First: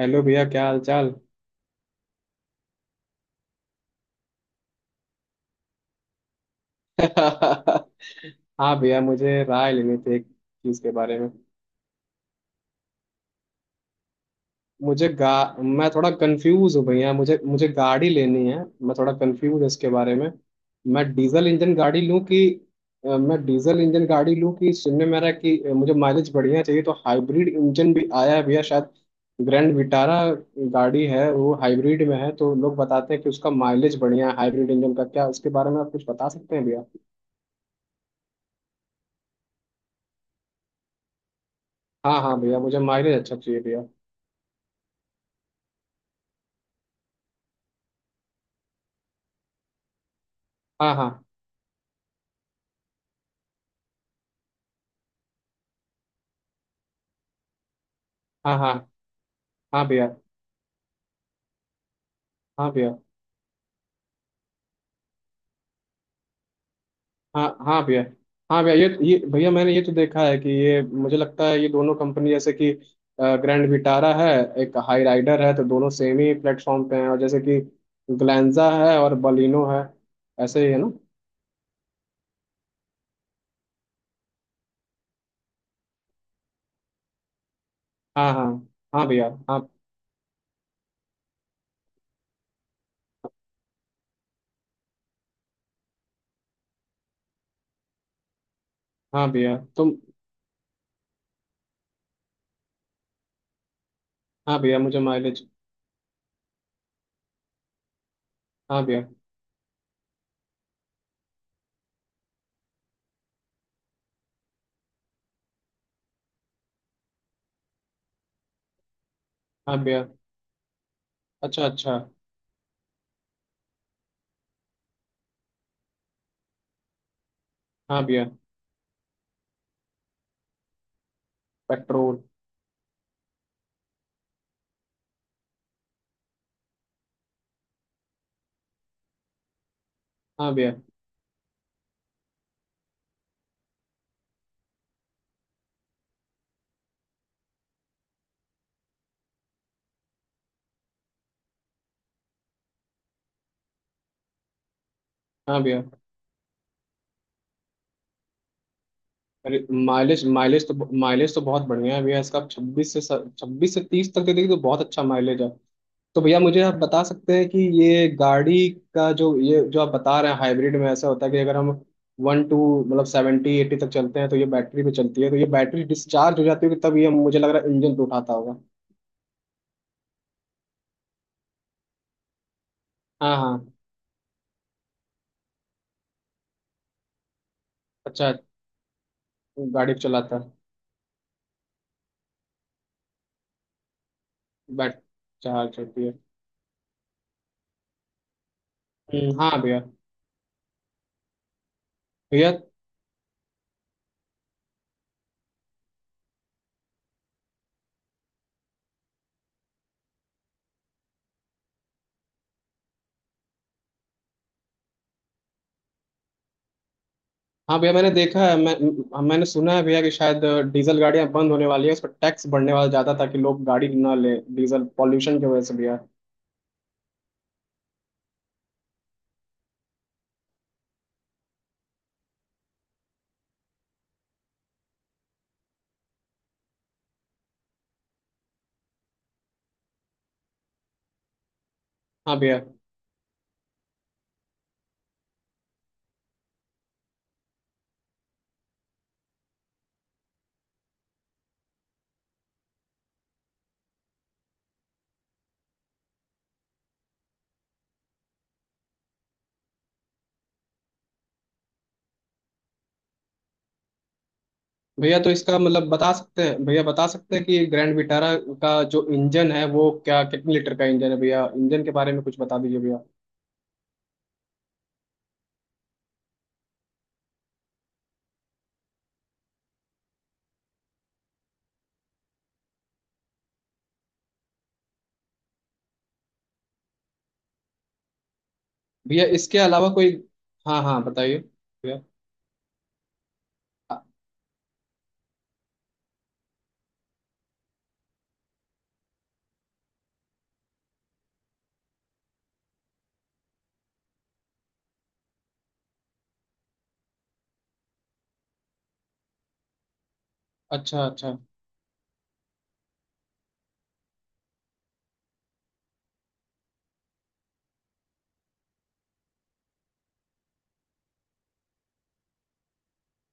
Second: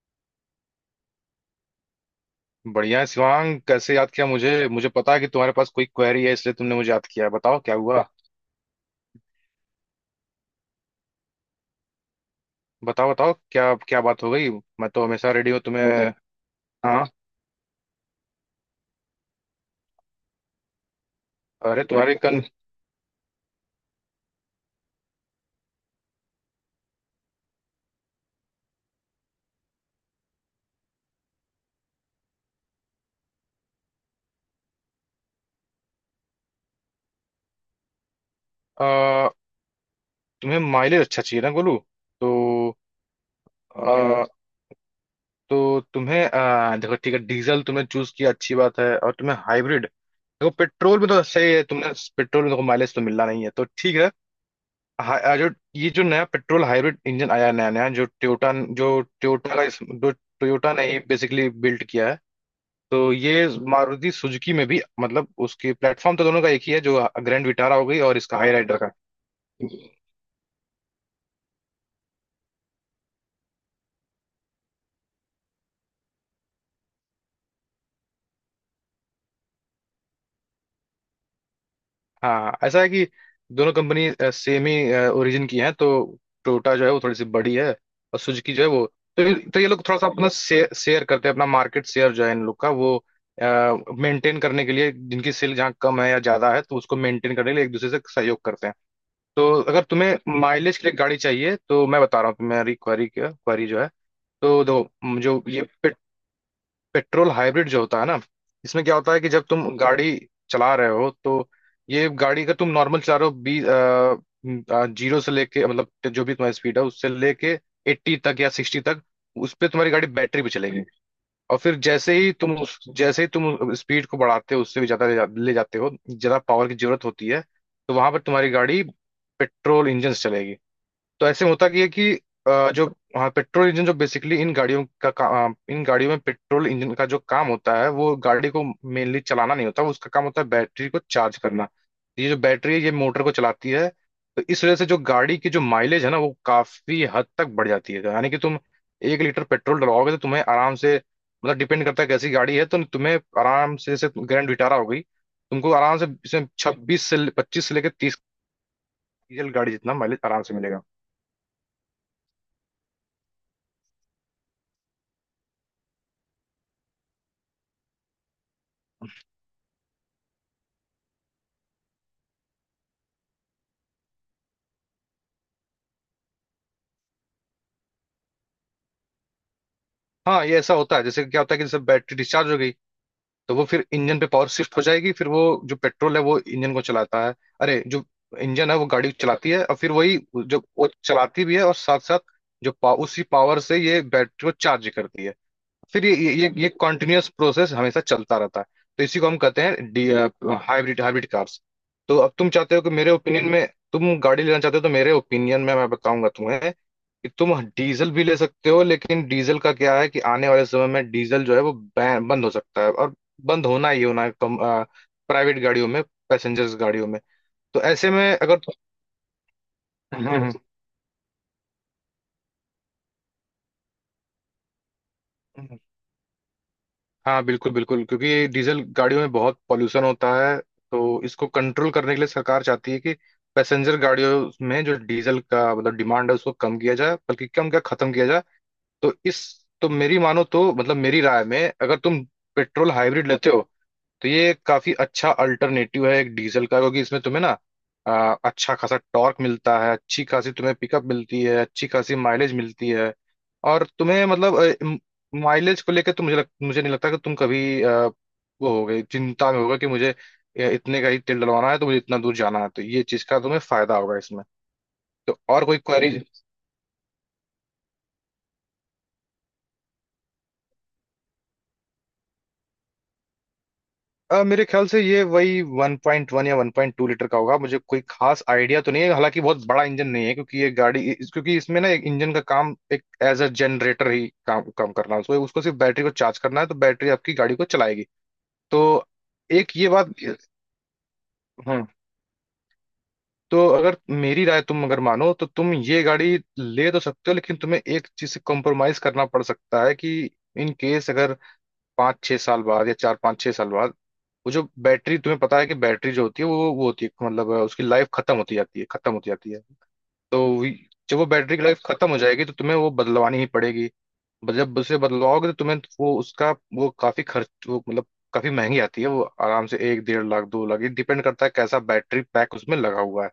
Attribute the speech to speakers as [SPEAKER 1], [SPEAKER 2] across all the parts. [SPEAKER 1] Hello भैया, क्या हाल चाल।
[SPEAKER 2] बढ़िया है, शिवांग कैसे याद किया मुझे मुझे। पता है कि तुम्हारे पास कोई क्वेरी है इसलिए तुमने मुझे याद किया। बताओ क्या हुआ।
[SPEAKER 1] हाँ भैया, मुझे राय लेनी थी एक चीज के बारे में।
[SPEAKER 2] बताओ बताओ क्या क्या बात हो गई। मैं तो
[SPEAKER 1] मुझे गा
[SPEAKER 2] हमेशा रेडी हूँ तुम्हें।
[SPEAKER 1] मैं थोड़ा कंफ्यूज हूँ
[SPEAKER 2] हाँ।
[SPEAKER 1] भैया। मुझे मुझे गाड़ी लेनी है। मैं थोड़ा कंफ्यूज हूँ इसके बारे में। मैं डीजल इंजन
[SPEAKER 2] अरे
[SPEAKER 1] गाड़ी
[SPEAKER 2] तुम्हारी
[SPEAKER 1] लूँ कि
[SPEAKER 2] कन
[SPEAKER 1] मैं डीजल इंजन गाड़ी लूँ कि सुनने में आ रहा है कि मुझे माइलेज बढ़िया चाहिए, तो हाइब्रिड इंजन भी आया है भैया शायद। ग्रैंड विटारा गाड़ी है, वो हाइब्रिड में है। तो लोग बताते हैं कि उसका माइलेज बढ़िया है। हाइब्रिड इंजन का क्या, उसके बारे में आप कुछ बता सकते हैं भैया?
[SPEAKER 2] अ, तुम्हें माइलेज अच्छा चाहिए ना गोलू।
[SPEAKER 1] हाँ
[SPEAKER 2] तो
[SPEAKER 1] हाँ भैया, मुझे माइलेज अच्छा चाहिए भैया।
[SPEAKER 2] अ, तो तुम्हें देखो ठीक है डीजल तुमने चूज किया अच्छी बात है। और तुम्हें हाइब्रिड देखो,
[SPEAKER 1] हाँ।
[SPEAKER 2] पेट्रोल में तो
[SPEAKER 1] हाँ।
[SPEAKER 2] सही है, तुमने पेट्रोल में देखो माइलेज तो मिलना नहीं है तो ठीक है। जो ये जो नया पेट्रोल हाइब्रिड इंजन आया है नया नया जो टोयोटा
[SPEAKER 1] हाँ।
[SPEAKER 2] जो
[SPEAKER 1] हाँ।
[SPEAKER 2] टोयोटा का इस-
[SPEAKER 1] हाँ भैया।
[SPEAKER 2] जो टोयोटा ने बेसिकली बिल्ड किया है।
[SPEAKER 1] हाँ भैया।
[SPEAKER 2] तो ये मारुति सुजुकी में भी मतलब उसकी प्लेटफॉर्म तो दोनों का एक ही है। जो ग्रैंड
[SPEAKER 1] हाँ
[SPEAKER 2] विटारा
[SPEAKER 1] हाँ
[SPEAKER 2] हो गई
[SPEAKER 1] भैया।
[SPEAKER 2] और इसका हाई।
[SPEAKER 1] हाँ भैया। ये भैया, मैंने ये तो देखा है कि ये मुझे लगता है ये दोनों कंपनी जैसे कि ग्रैंड विटारा है, एक हाई राइडर है, तो दोनों सेम ही प्लेटफॉर्म पे हैं। और जैसे कि ग्लैंजा है और बलिनो है, ऐसे ही है ना।
[SPEAKER 2] हाँ ऐसा है कि दोनों कंपनी सेम ही ओरिजिन की हैं। तो टोयोटा जो है वो थोड़ी सी बड़ी है और
[SPEAKER 1] हाँ। हाँ।
[SPEAKER 2] सुजुकी जो है वो।
[SPEAKER 1] हाँ
[SPEAKER 2] तो
[SPEAKER 1] भैया।
[SPEAKER 2] ये,
[SPEAKER 1] हाँ
[SPEAKER 2] तो ये लोग थोड़ा सा अपना शेयर शेयर करते हैं, अपना मार्केट शेयर जो है इन लोग का वो मेंटेन करने के लिए, जिनकी सेल जहाँ कम है या ज्यादा है तो उसको मेंटेन करने के लिए एक दूसरे से सहयोग करते हैं।
[SPEAKER 1] हाँ
[SPEAKER 2] तो
[SPEAKER 1] भैया।
[SPEAKER 2] अगर
[SPEAKER 1] तुम।
[SPEAKER 2] तुम्हें माइलेज के लिए गाड़ी चाहिए तो मैं बता रहा हूँ तुम्हारी क्वारी क्या क्वारी जो है।
[SPEAKER 1] हाँ
[SPEAKER 2] तो
[SPEAKER 1] भैया।
[SPEAKER 2] दो।
[SPEAKER 1] मुझे
[SPEAKER 2] जो
[SPEAKER 1] माइलेज।
[SPEAKER 2] ये पेट्रोल हाइब्रिड जो होता है ना,
[SPEAKER 1] हाँ
[SPEAKER 2] इसमें क्या
[SPEAKER 1] भैया।
[SPEAKER 2] होता है कि जब तुम गाड़ी चला रहे हो तो ये गाड़ी का तुम नॉर्मल चला रहे हो, बीस, जीरो से लेके मतलब जो भी तुम्हारी स्पीड है उससे लेके एट्टी तक या सिक्सटी तक, उस पे
[SPEAKER 1] हाँ
[SPEAKER 2] तुम्हारी
[SPEAKER 1] भैया।
[SPEAKER 2] गाड़ी बैटरी पे चलेगी। और
[SPEAKER 1] अच्छा
[SPEAKER 2] फिर
[SPEAKER 1] अच्छा।
[SPEAKER 2] जैसे ही तुम उस जैसे ही तुम स्पीड को बढ़ाते हो, उससे भी ज्यादा ले जाते हो, ज्यादा पावर की जरूरत होती है तो
[SPEAKER 1] हाँ
[SPEAKER 2] वहां पर
[SPEAKER 1] भैया।
[SPEAKER 2] तुम्हारी गाड़ी पेट्रोल इंजन से चलेगी। तो ऐसे में होता कि है कि
[SPEAKER 1] पेट्रोल।
[SPEAKER 2] अ, जो हाँ पेट्रोल इंजन जो बेसिकली इन गाड़ियों में पेट्रोल इंजन का जो काम होता है वो गाड़ी को मेनली चलाना नहीं होता, वो उसका काम होता है
[SPEAKER 1] हाँ भैया।
[SPEAKER 2] बैटरी को चार्ज करना। तो ये जो बैटरी है ये मोटर को चलाती है। तो इस वजह से जो गाड़ी की जो माइलेज है ना वो काफी हद तक बढ़ जाती है। यानी कि तुम एक लीटर पेट्रोल डलवाओगे तो तुम्हें आराम से मतलब डिपेंड करता है कैसी गाड़ी है, तो तुम्हें आराम से जैसे ग्रैंड विटारा हो गई
[SPEAKER 1] हाँ
[SPEAKER 2] तुमको
[SPEAKER 1] भैया।
[SPEAKER 2] आराम से इसमें छब्बीस से पच्चीस से लेकर तीस, डीजल
[SPEAKER 1] अरे,
[SPEAKER 2] गाड़ी जितना माइलेज
[SPEAKER 1] माइलेज
[SPEAKER 2] आराम से मिलेगा।
[SPEAKER 1] माइलेज तो बहुत बढ़िया है भैया। इसका छब्बीस से 30 तक दे देगी, तो बहुत अच्छा माइलेज है। तो भैया, मुझे आप बता सकते हैं कि ये गाड़ी का जो, ये जो आप बता रहे हैं हाइब्रिड में, ऐसा होता है कि अगर हम वन टू मतलब 70 80 तक चलते हैं तो ये बैटरी पे चलती है, तो ये बैटरी डिस्चार्ज हो जाती है, कि तब ये मुझे लग रहा है इंजन पे उठाता होगा।
[SPEAKER 2] हाँ ये ऐसा होता है, जैसे क्या होता है कि जैसे बैटरी डिस्चार्ज हो गई
[SPEAKER 1] हाँ
[SPEAKER 2] तो वो
[SPEAKER 1] हाँ।
[SPEAKER 2] फिर इंजन पे पावर शिफ्ट हो जाएगी। फिर वो जो पेट्रोल है वो इंजन को चलाता है। अरे जो
[SPEAKER 1] अच्छा।
[SPEAKER 2] इंजन है वो गाड़ी को चलाती है और फिर
[SPEAKER 1] गाड़ी को
[SPEAKER 2] वही
[SPEAKER 1] चलाता है।
[SPEAKER 2] जो वो चलाती भी है और साथ साथ उसी पावर से ये बैटरी को चार्ज
[SPEAKER 1] बैट
[SPEAKER 2] करती है।
[SPEAKER 1] चार्ज होती
[SPEAKER 2] फिर
[SPEAKER 1] है।
[SPEAKER 2] ये कॉन्टिन्यूअस प्रोसेस हमेशा चलता रहता है। तो इसी को हम
[SPEAKER 1] हाँ
[SPEAKER 2] कहते
[SPEAKER 1] भैया।
[SPEAKER 2] हैं हाइब्रिड, हाइब्रिड कार्स। तो अब तुम
[SPEAKER 1] भैया।
[SPEAKER 2] चाहते हो कि मेरे ओपिनियन में तुम गाड़ी लेना चाहते हो, तो मेरे ओपिनियन में मैं बताऊंगा तुम्हें कि तुम डीजल भी ले सकते हो, लेकिन डीजल का क्या है कि आने वाले समय में डीजल जो है वो बैन बंद हो सकता है और बंद होना ही होना है, कम, प्राइवेट गाड़ियों में, पैसेंजर्स गाड़ियों में।
[SPEAKER 1] हाँ
[SPEAKER 2] तो
[SPEAKER 1] भैया,
[SPEAKER 2] ऐसे
[SPEAKER 1] मैंने
[SPEAKER 2] में
[SPEAKER 1] देखा है,
[SPEAKER 2] अगर
[SPEAKER 1] मैंने सुना है भैया कि शायद
[SPEAKER 2] हम्म,
[SPEAKER 1] डीजल गाड़ियां बंद होने वाली है, उस पर टैक्स बढ़ने वाला ज्यादा ताकि लोग गाड़ी ना ले, डीजल पॉल्यूशन की वजह से
[SPEAKER 2] हम्म।
[SPEAKER 1] भैया।
[SPEAKER 2] हाँ बिल्कुल बिल्कुल क्योंकि डीजल गाड़ियों में बहुत पॉल्यूशन होता है। तो इसको कंट्रोल करने के लिए सरकार चाहती है कि पैसेंजर गाड़ियों में जो डीजल का मतलब डिमांड है उसको कम किया जाए, बल्कि कम क्या खत्म किया जाए। तो इस, तो मेरी मानो तो मतलब मेरी राय में अगर तुम
[SPEAKER 1] हाँ भैया।
[SPEAKER 2] पेट्रोल हाइब्रिड लेते हो तो ये काफी अच्छा अल्टरनेटिव है एक डीजल का, क्योंकि इसमें तुम्हें ना अच्छा खासा टॉर्क मिलता है, अच्छी खासी तुम्हें पिकअप मिलती है, अच्छी खासी माइलेज मिलती है। और तुम्हें मतलब माइलेज को लेकर तो मुझे नहीं लगता कि तुम कभी वो हो गई चिंता में होगा कि मुझे इतने का ही तेल डलवाना है तो मुझे इतना दूर जाना है, तो ये चीज का तुम्हें फायदा होगा इसमें।
[SPEAKER 1] भैया, तो
[SPEAKER 2] तो
[SPEAKER 1] इसका
[SPEAKER 2] और कोई
[SPEAKER 1] मतलब
[SPEAKER 2] क्वेरी।
[SPEAKER 1] बता सकते हैं कि ग्रैंड विटारा का जो इंजन है, वो क्या, कितने लीटर का इंजन है भैया? इंजन के बारे में कुछ बता दीजिए भैया।
[SPEAKER 2] मेरे ख्याल से ये वही 1.1 या 1.2 लीटर का होगा, मुझे कोई खास आइडिया तो नहीं है, हालांकि बहुत बड़ा इंजन नहीं है क्योंकि ये गाड़ी क्योंकि इसमें ना एक इंजन का काम एक एज अ जनरेटर ही काम काम करना है, उसको उसको सिर्फ बैटरी को चार्ज करना है, तो बैटरी आपकी गाड़ी को चलाएगी। तो
[SPEAKER 1] भैया, इसके
[SPEAKER 2] एक
[SPEAKER 1] अलावा
[SPEAKER 2] ये
[SPEAKER 1] कोई?
[SPEAKER 2] बात।
[SPEAKER 1] हाँ हाँ बताइए
[SPEAKER 2] हाँ,
[SPEAKER 1] भैया।
[SPEAKER 2] तो अगर
[SPEAKER 1] अ-
[SPEAKER 2] मेरी राय तुम अगर मानो तो तुम ये गाड़ी ले तो सकते हो, लेकिन तुम्हें एक चीज से कॉम्प्रोमाइज करना पड़ सकता है कि इन केस अगर पाँच छह साल बाद या चार पाँच छह साल बाद वो जो बैटरी, तुम्हें पता है कि बैटरी जो होती है वो होती है मतलब उसकी लाइफ खत्म होती जाती है, खत्म होती जाती है। तो वी-
[SPEAKER 1] अच्छा
[SPEAKER 2] जब वो
[SPEAKER 1] अच्छा।
[SPEAKER 2] बैटरी की लाइफ खत्म हो जाएगी तो तुम्हें वो बदलवानी ही पड़ेगी। जब उसे बदलवाओगे तो तुम्हें वो उसका वो काफी खर्च वो मतलब काफी महंगी आती है वो, आराम से एक डेढ़ लाख दो लाख, ये डिपेंड करता है कैसा बैटरी पैक उसमें लगा हुआ है।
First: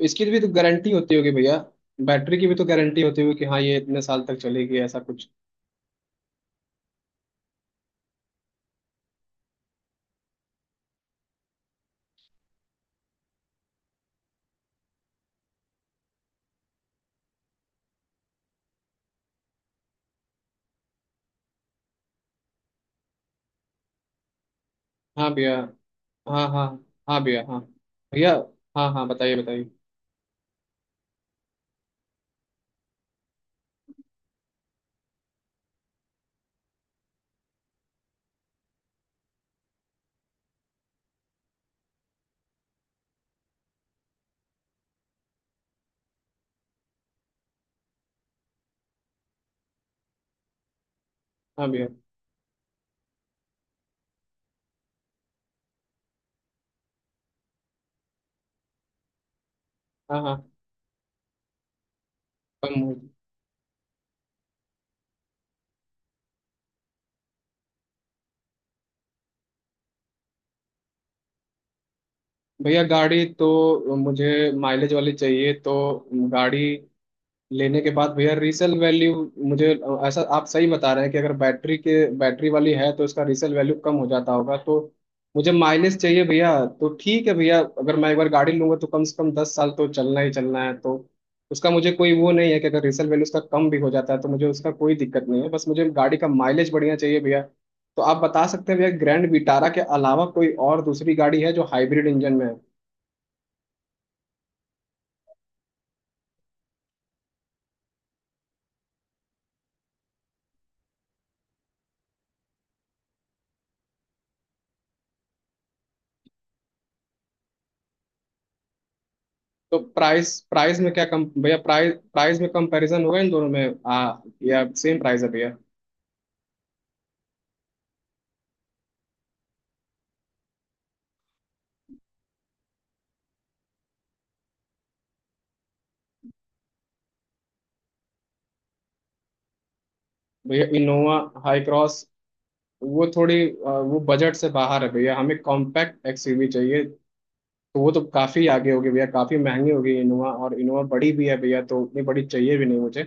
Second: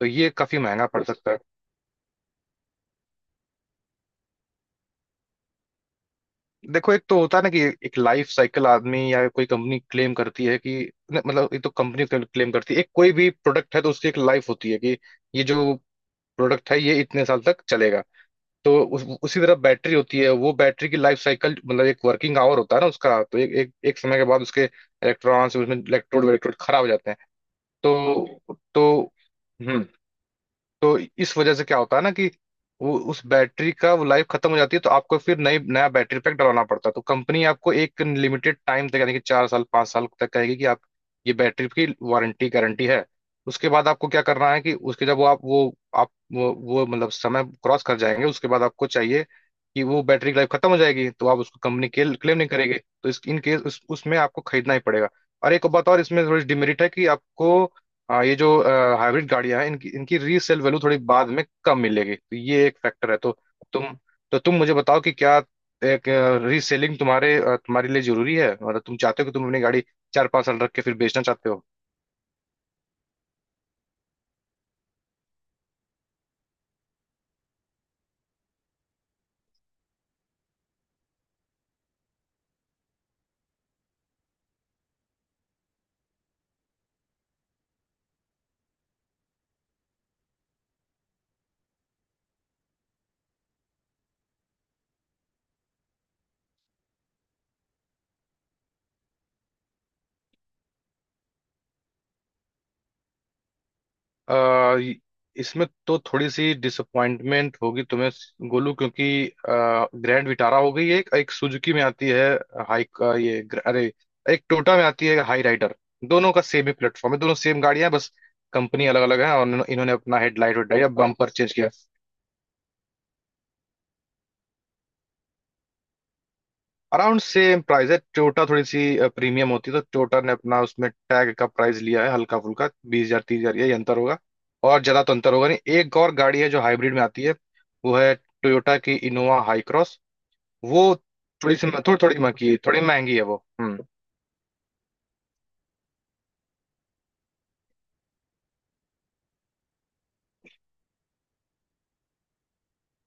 [SPEAKER 2] तो
[SPEAKER 1] इसकी
[SPEAKER 2] ये
[SPEAKER 1] भी तो
[SPEAKER 2] काफी महंगा
[SPEAKER 1] गारंटी
[SPEAKER 2] पड़
[SPEAKER 1] होती होगी
[SPEAKER 2] सकता है।
[SPEAKER 1] भैया, बैटरी की भी तो गारंटी होती होगी कि हाँ, ये इतने साल तक चलेगी, ऐसा कुछ।
[SPEAKER 2] देखो एक तो होता है ना कि एक लाइफ साइकिल आदमी या कोई कंपनी क्लेम करती है कि मतलब ये तो कंपनी क्लेम करती है, एक कोई भी प्रोडक्ट है तो उसकी एक लाइफ होती है कि ये जो प्रोडक्ट है ये इतने साल तक चलेगा। तो उसी तरह बैटरी होती है, वो बैटरी की लाइफ साइकिल मतलब एक वर्किंग आवर होता है ना उसका, तो एक एक, एक समय के बाद उसके
[SPEAKER 1] हाँ भैया।
[SPEAKER 2] इलेक्ट्रॉन्स उसमें इलेक्ट्रोड
[SPEAKER 1] हाँ
[SPEAKER 2] इलेक्ट्रोड
[SPEAKER 1] हाँ।
[SPEAKER 2] खराब हो जाते हैं।
[SPEAKER 1] हाँ भैया। हाँ भैया।
[SPEAKER 2] तो
[SPEAKER 1] हाँ
[SPEAKER 2] तो
[SPEAKER 1] हाँ बताइए बताइए।
[SPEAKER 2] हम्म, तो इस वजह से क्या होता है ना कि वो उस बैटरी का वो लाइफ खत्म हो जाती है, तो आपको फिर नई नया बैटरी पैक डलवाना पड़ता है। तो कंपनी आपको एक लिमिटेड टाइम तक यानी कि चार साल पाँच साल तक कहेगी कि आप ये बैटरी की वारंटी गारंटी है। उसके बाद आपको क्या करना है कि उसके जब वो मतलब समय क्रॉस कर जाएंगे, उसके बाद आपको चाहिए कि वो बैटरी की लाइफ खत्म हो जाएगी तो आप उसको
[SPEAKER 1] हाँ भैया।
[SPEAKER 2] कंपनी क्लेम नहीं करेंगे, तो इस इन केस उसमें आपको खरीदना ही पड़ेगा। और एक बात और इसमें थोड़ी डिमेरिट है कि आपको, हाँ ये जो हाइब्रिड गाड़ियां हैं इनकी इनकी
[SPEAKER 1] हाँ हाँ।
[SPEAKER 2] रीसेल वैल्यू थोड़ी बाद में कम मिलेगी, तो ये एक
[SPEAKER 1] कम हो-
[SPEAKER 2] फैक्टर है। तो तुम, तो तुम मुझे बताओ कि क्या एक रीसेलिंग तुम्हारे तुम्हारे लिए जरूरी है, मतलब तुम चाहते हो कि तुम अपनी गाड़ी चार पांच साल रख के फिर बेचना चाहते हो।
[SPEAKER 1] भैया, गाड़ी तो मुझे माइलेज वाली चाहिए। तो गाड़ी लेने के बाद भैया, रीसेल वैल्यू मुझे, ऐसा आप सही बता रहे हैं कि अगर बैटरी वाली है तो इसका रीसेल वैल्यू कम हो जाता होगा। तो मुझे माइलेज चाहिए भैया, तो ठीक है भैया। अगर मैं एक बार गाड़ी लूंगा तो कम से कम 10 साल तो चलना ही चलना है। तो उसका मुझे कोई वो नहीं है कि अगर रीसेल वैल्यू उसका कम भी हो जाता है तो मुझे उसका कोई दिक्कत नहीं है, बस मुझे गाड़ी का माइलेज बढ़िया चाहिए भैया। तो आप बता सकते हैं भैया, ग्रैंड विटारा के अलावा कोई और दूसरी गाड़ी है जो हाइब्रिड इंजन में है?
[SPEAKER 2] आ, य- इसमें तो थोड़ी सी डिसअपॉइंटमेंट होगी तुम्हें गोलू, क्योंकि ग्रैंड विटारा हो गई है एक सुजुकी में आती है, हाई आ, ये ग्र- अरे एक टोयोटा में आती है हाई राइडर, दोनों का सेम ही प्लेटफॉर्म है, दोनों सेम गाड़ियां हैं, बस कंपनी अलग अलग है और इन्होंने
[SPEAKER 1] तो
[SPEAKER 2] इन्होंने अपना
[SPEAKER 1] प्राइस
[SPEAKER 2] हेडलाइट
[SPEAKER 1] प्राइस
[SPEAKER 2] वेडलाइट या
[SPEAKER 1] में क्या कम
[SPEAKER 2] बम्पर चेंज
[SPEAKER 1] भैया
[SPEAKER 2] किया।
[SPEAKER 1] प्राइस प्राइस में कंपैरिजन होगा इन दोनों में, या सेम प्राइस है भैया?
[SPEAKER 2] अराउंड सेम प्राइस है, टोयोटा थोड़ी सी प्रीमियम होती है, तो टोयोटा ने अपना उसमें टैग का प्राइस लिया है हल्का फुल्का बीस हजार तीस हजार, यही अंतर होगा। और ज्यादा तो अंतर होगा नहीं। एक और गाड़ी है जो हाइब्रिड में आती है, वो है टोयोटा की इनोवा हाई क्रॉस।
[SPEAKER 1] भैया,
[SPEAKER 2] वो
[SPEAKER 1] इनोवा
[SPEAKER 2] थोड़ी
[SPEAKER 1] हाई
[SPEAKER 2] सी
[SPEAKER 1] क्रॉस।
[SPEAKER 2] थोड़ी थोड़ी महंगी, थोड़ी
[SPEAKER 1] वो
[SPEAKER 2] महंगी है
[SPEAKER 1] थोड़ी
[SPEAKER 2] वो। हम्म।
[SPEAKER 1] वो बजट से बाहर है भैया, हमें कॉम्पैक्ट एक्सयूवी चाहिए। तो वो तो काफ़ी आगे होगी भैया, काफ़ी महंगी होगी इनोवा। और इनोवा बड़ी भी है भैया, तो उतनी बड़ी चाहिए भी नहीं मुझे।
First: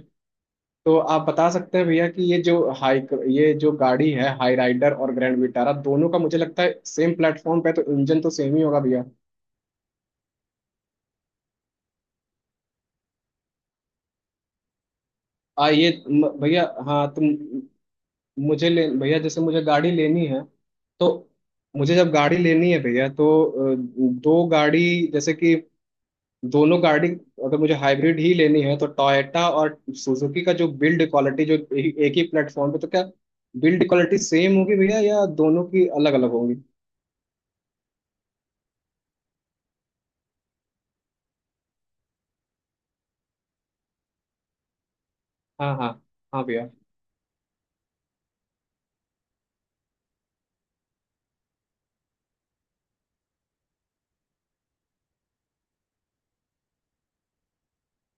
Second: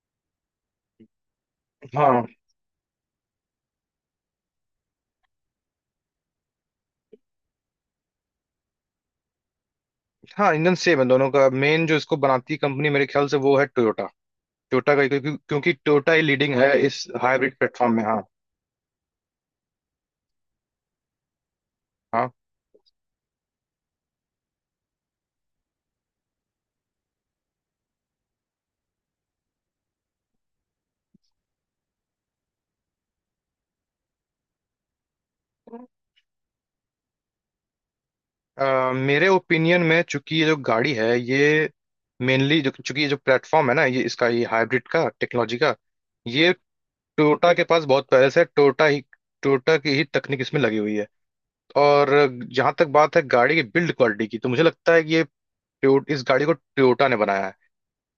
[SPEAKER 1] तो आप बता सकते हैं भैया कि
[SPEAKER 2] हाँ,
[SPEAKER 1] हाई ये जो गाड़ी है, हाई राइडर और ग्रैंड विटारा, दोनों का मुझे लगता है सेम प्लेटफॉर्म पे है, तो इंजन तो सेम ही होगा भैया।
[SPEAKER 2] हाँ इंजन सेम है दोनों का, मेन जो इसको बनाती है कंपनी मेरे ख्याल से वो है टोयोटा, टोयोटा का क्योंकि क्योंकि टोयोटा ही लीडिंग
[SPEAKER 1] भैया,
[SPEAKER 2] है इस
[SPEAKER 1] हाँ। तुम
[SPEAKER 2] हाइब्रिड पे।
[SPEAKER 1] मुझे ले भैया, जैसे मुझे गाड़ी लेनी है तो मुझे जब
[SPEAKER 2] हाँ।
[SPEAKER 1] गाड़ी लेनी है भैया, तो अ, दो गाड़ी जैसे कि दोनों गाड़ी, अगर मुझे हाइब्रिड ही लेनी है, तो टोयोटा और सुजुकी का जो बिल्ड क्वालिटी जो एक ही प्लेटफॉर्म पे, तो क्या बिल्ड क्वालिटी सेम होगी भैया या दोनों की अलग अलग होंगी?
[SPEAKER 2] मेरे ओपिनियन में चूंकि ये जो गाड़ी है ये मेनली जो चूंकि ये जो प्लेटफॉर्म है ना ये इसका ये हाइब्रिड का टेक्नोलॉजी
[SPEAKER 1] हाँ
[SPEAKER 2] का
[SPEAKER 1] हाँ। हाँ
[SPEAKER 2] ये
[SPEAKER 1] भैया।
[SPEAKER 2] टोयोटा के पास बहुत पहले से, टोयोटा की ही तकनीक इसमें लगी हुई है। और जहां तक बात है गाड़ी की बिल्ड क्वालिटी की तो मुझे लगता है कि ये इस गाड़ी को टोयोटा ने बनाया है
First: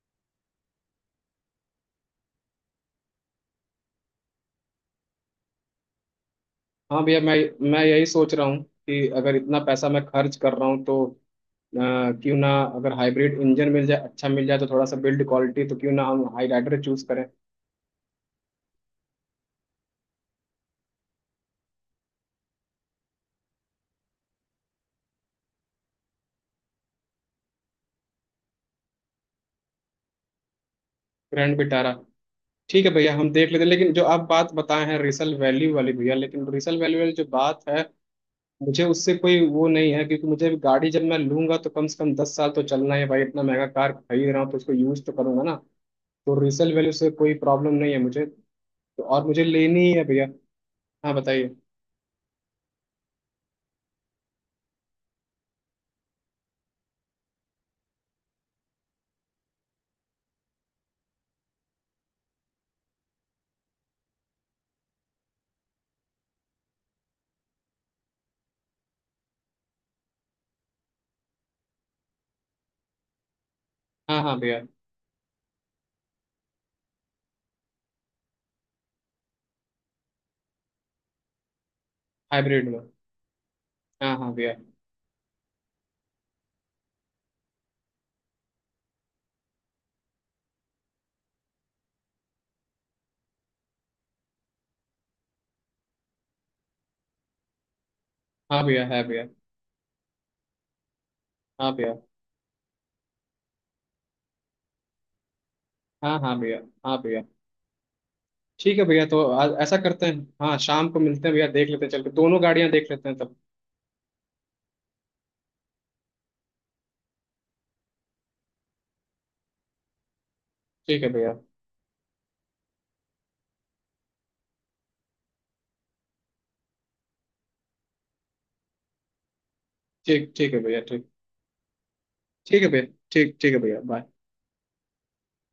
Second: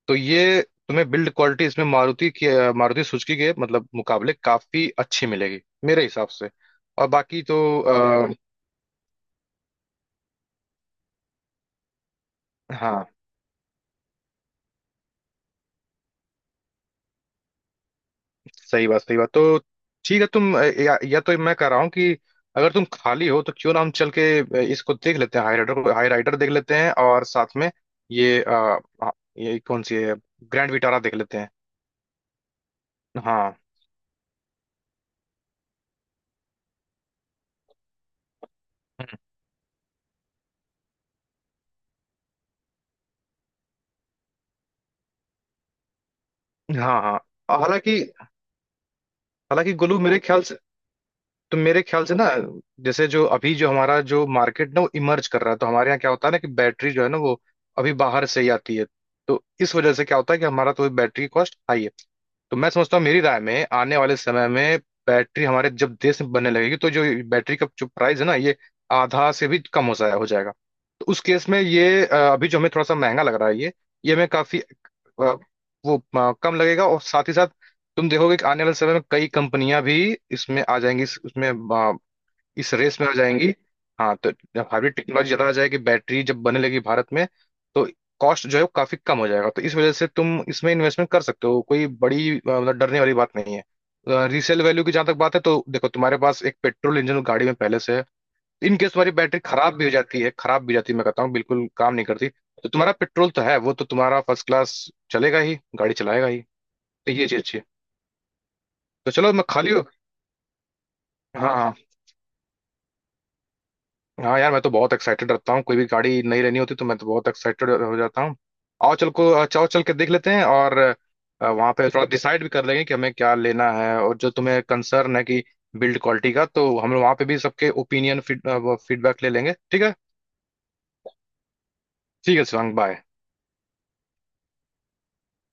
[SPEAKER 2] तो ये तुम्हें बिल्ड क्वालिटी इसमें मारुति सुजुकी के मतलब मुकाबले काफी अच्छी मिलेगी मेरे हिसाब से।
[SPEAKER 1] हाँ
[SPEAKER 2] और
[SPEAKER 1] भैया, मैं
[SPEAKER 2] बाकी तो
[SPEAKER 1] मैं यही सोच रहा हूँ कि अगर इतना पैसा मैं खर्च कर रहा हूँ, तो क्यों ना, अगर
[SPEAKER 2] हाँ
[SPEAKER 1] हाइब्रिड इंजन मिल जाए, अच्छा मिल जाए तो थोड़ा सा बिल्ड क्वालिटी, तो क्यों ना हम हाई राइडर चूज करें।
[SPEAKER 2] सही बात, सही बात। तो ठीक है तुम या तो मैं कह रहा हूँ कि अगर तुम खाली हो तो क्यों ना हम चल के इसको देख लेते हैं हाई राइडर को, हाई राइडर देख लेते हैं और साथ में ये अ, अ, ये कौन सी है ग्रैंड विटारा देख लेते हैं।
[SPEAKER 1] Grand Vitara. ठीक है भैया, हम देख
[SPEAKER 2] हाँ।
[SPEAKER 1] लेते हैं। लेकिन जो आप बात बताए हैं रिसल वैल्यू वाली भैया लेकिन रिसल वैल्यू वाली जो बात है, मुझे उससे
[SPEAKER 2] हम्म।
[SPEAKER 1] कोई वो नहीं है। क्योंकि मुझे अभी गाड़ी, जब मैं लूंगा तो कम से कम दस साल तो चलना है भाई। इतना महंगा कार खरीद रहा हूँ तो उसको यूज तो करूंगा ना। तो रिसल वैल्यू
[SPEAKER 2] हाँ
[SPEAKER 1] से
[SPEAKER 2] हाँ
[SPEAKER 1] कोई प्रॉब्लम नहीं है
[SPEAKER 2] हालांकि,
[SPEAKER 1] मुझे। तो और मुझे
[SPEAKER 2] हालांकि
[SPEAKER 1] लेनी ही
[SPEAKER 2] गोलू
[SPEAKER 1] है
[SPEAKER 2] मेरे
[SPEAKER 1] भैया।
[SPEAKER 2] ख्याल से,
[SPEAKER 1] हाँ बताइए।
[SPEAKER 2] तो मेरे ख्याल से ना जैसे जो अभी जो हमारा जो मार्केट ना वो इमर्ज कर रहा है, तो हमारे यहाँ क्या होता है ना कि बैटरी जो है ना वो अभी बाहर से ही आती है। तो इस वजह से क्या होता है कि हमारा तो बैटरी कॉस्ट हाई है। तो मैं समझता हूँ मेरी राय में आने वाले समय में बैटरी हमारे जब देश में बनने लगेगी तो जो बैटरी का जो प्राइस है ना ये आधा से भी कम हो जाएगा। तो उस केस में ये अभी जो हमें थोड़ा सा महंगा लग रहा है ये
[SPEAKER 1] हाँ
[SPEAKER 2] हमें
[SPEAKER 1] हाँ
[SPEAKER 2] काफी
[SPEAKER 1] भैया।
[SPEAKER 2] अ, कम लगेगा। और साथ ही साथ तुम देखोगे कि आने वाले समय में कई कंपनियां भी इसमें आ जाएंगी
[SPEAKER 1] हाइब्रिड
[SPEAKER 2] इस
[SPEAKER 1] में।
[SPEAKER 2] रेस में आ जाएंगी। हाँ
[SPEAKER 1] हाँ
[SPEAKER 2] तो
[SPEAKER 1] हाँ भैया।
[SPEAKER 2] जब हाइब्रिड टेक्नोलॉजी ज़्यादा आ जाएगी, बैटरी जब बनने लगी भारत में, तो कॉस्ट जो है वो काफ़ी कम हो जाएगा। तो इस वजह से तुम इसमें इन्वेस्टमेंट कर सकते हो, कोई बड़ी मतलब डरने वाली बात नहीं है। रीसेल वैल्यू की जहां तक बात है तो देखो तुम्हारे पास एक पेट्रोल इंजन गाड़ी में पहले से है।
[SPEAKER 1] हाँ
[SPEAKER 2] इन
[SPEAKER 1] भैया
[SPEAKER 2] केस
[SPEAKER 1] है
[SPEAKER 2] तुम्हारी
[SPEAKER 1] भैया।
[SPEAKER 2] बैटरी खराब भी हो जाती है, खराब भी हो जाती है, मैं कहता हूँ बिल्कुल
[SPEAKER 1] हाँ भैया।
[SPEAKER 2] काम नहीं करती तो तुम्हारा पेट्रोल तो है वो तो तुम्हारा फर्स्ट क्लास चलेगा ही, गाड़ी
[SPEAKER 1] हाँ
[SPEAKER 2] चलाएगा
[SPEAKER 1] हाँ
[SPEAKER 2] ही।
[SPEAKER 1] भैया। हाँ
[SPEAKER 2] तो
[SPEAKER 1] भैया।
[SPEAKER 2] ये चीज अच्छी है।
[SPEAKER 1] ठीक है भैया,
[SPEAKER 2] तो
[SPEAKER 1] तो
[SPEAKER 2] चलो मैं
[SPEAKER 1] आज
[SPEAKER 2] खाली
[SPEAKER 1] ऐसा
[SPEAKER 2] हूँ।
[SPEAKER 1] करते हैं, हाँ, शाम को मिलते हैं भैया।
[SPEAKER 2] हाँ
[SPEAKER 1] देख
[SPEAKER 2] हाँ।
[SPEAKER 1] लेते हैं, चल के दोनों गाड़ियां देख लेते हैं तब।
[SPEAKER 2] हाँ यार मैं तो बहुत एक्साइटेड रहता हूँ, कोई भी गाड़ी नई लेनी होती तो मैं तो बहुत एक्साइटेड हो जाता हूँ। आओ चल को चाओ चल के देख लेते हैं, और
[SPEAKER 1] ठीक है भैया।
[SPEAKER 2] वहाँ पे थोड़ा डिसाइड भी कर लेंगे कि हमें क्या लेना है। और जो तुम्हें कंसर्न है कि बिल्ड क्वालिटी का, तो हम वहाँ पे भी सबके ओपिनियन फीडबैक ले लेंगे, ठीक है।
[SPEAKER 1] ठीक ठीक है भैया। ठीक
[SPEAKER 2] ठीक है
[SPEAKER 1] ठीक है
[SPEAKER 2] शिवांग,
[SPEAKER 1] भैया।
[SPEAKER 2] बाय।
[SPEAKER 1] ठीक ठीक है भैया, बाय।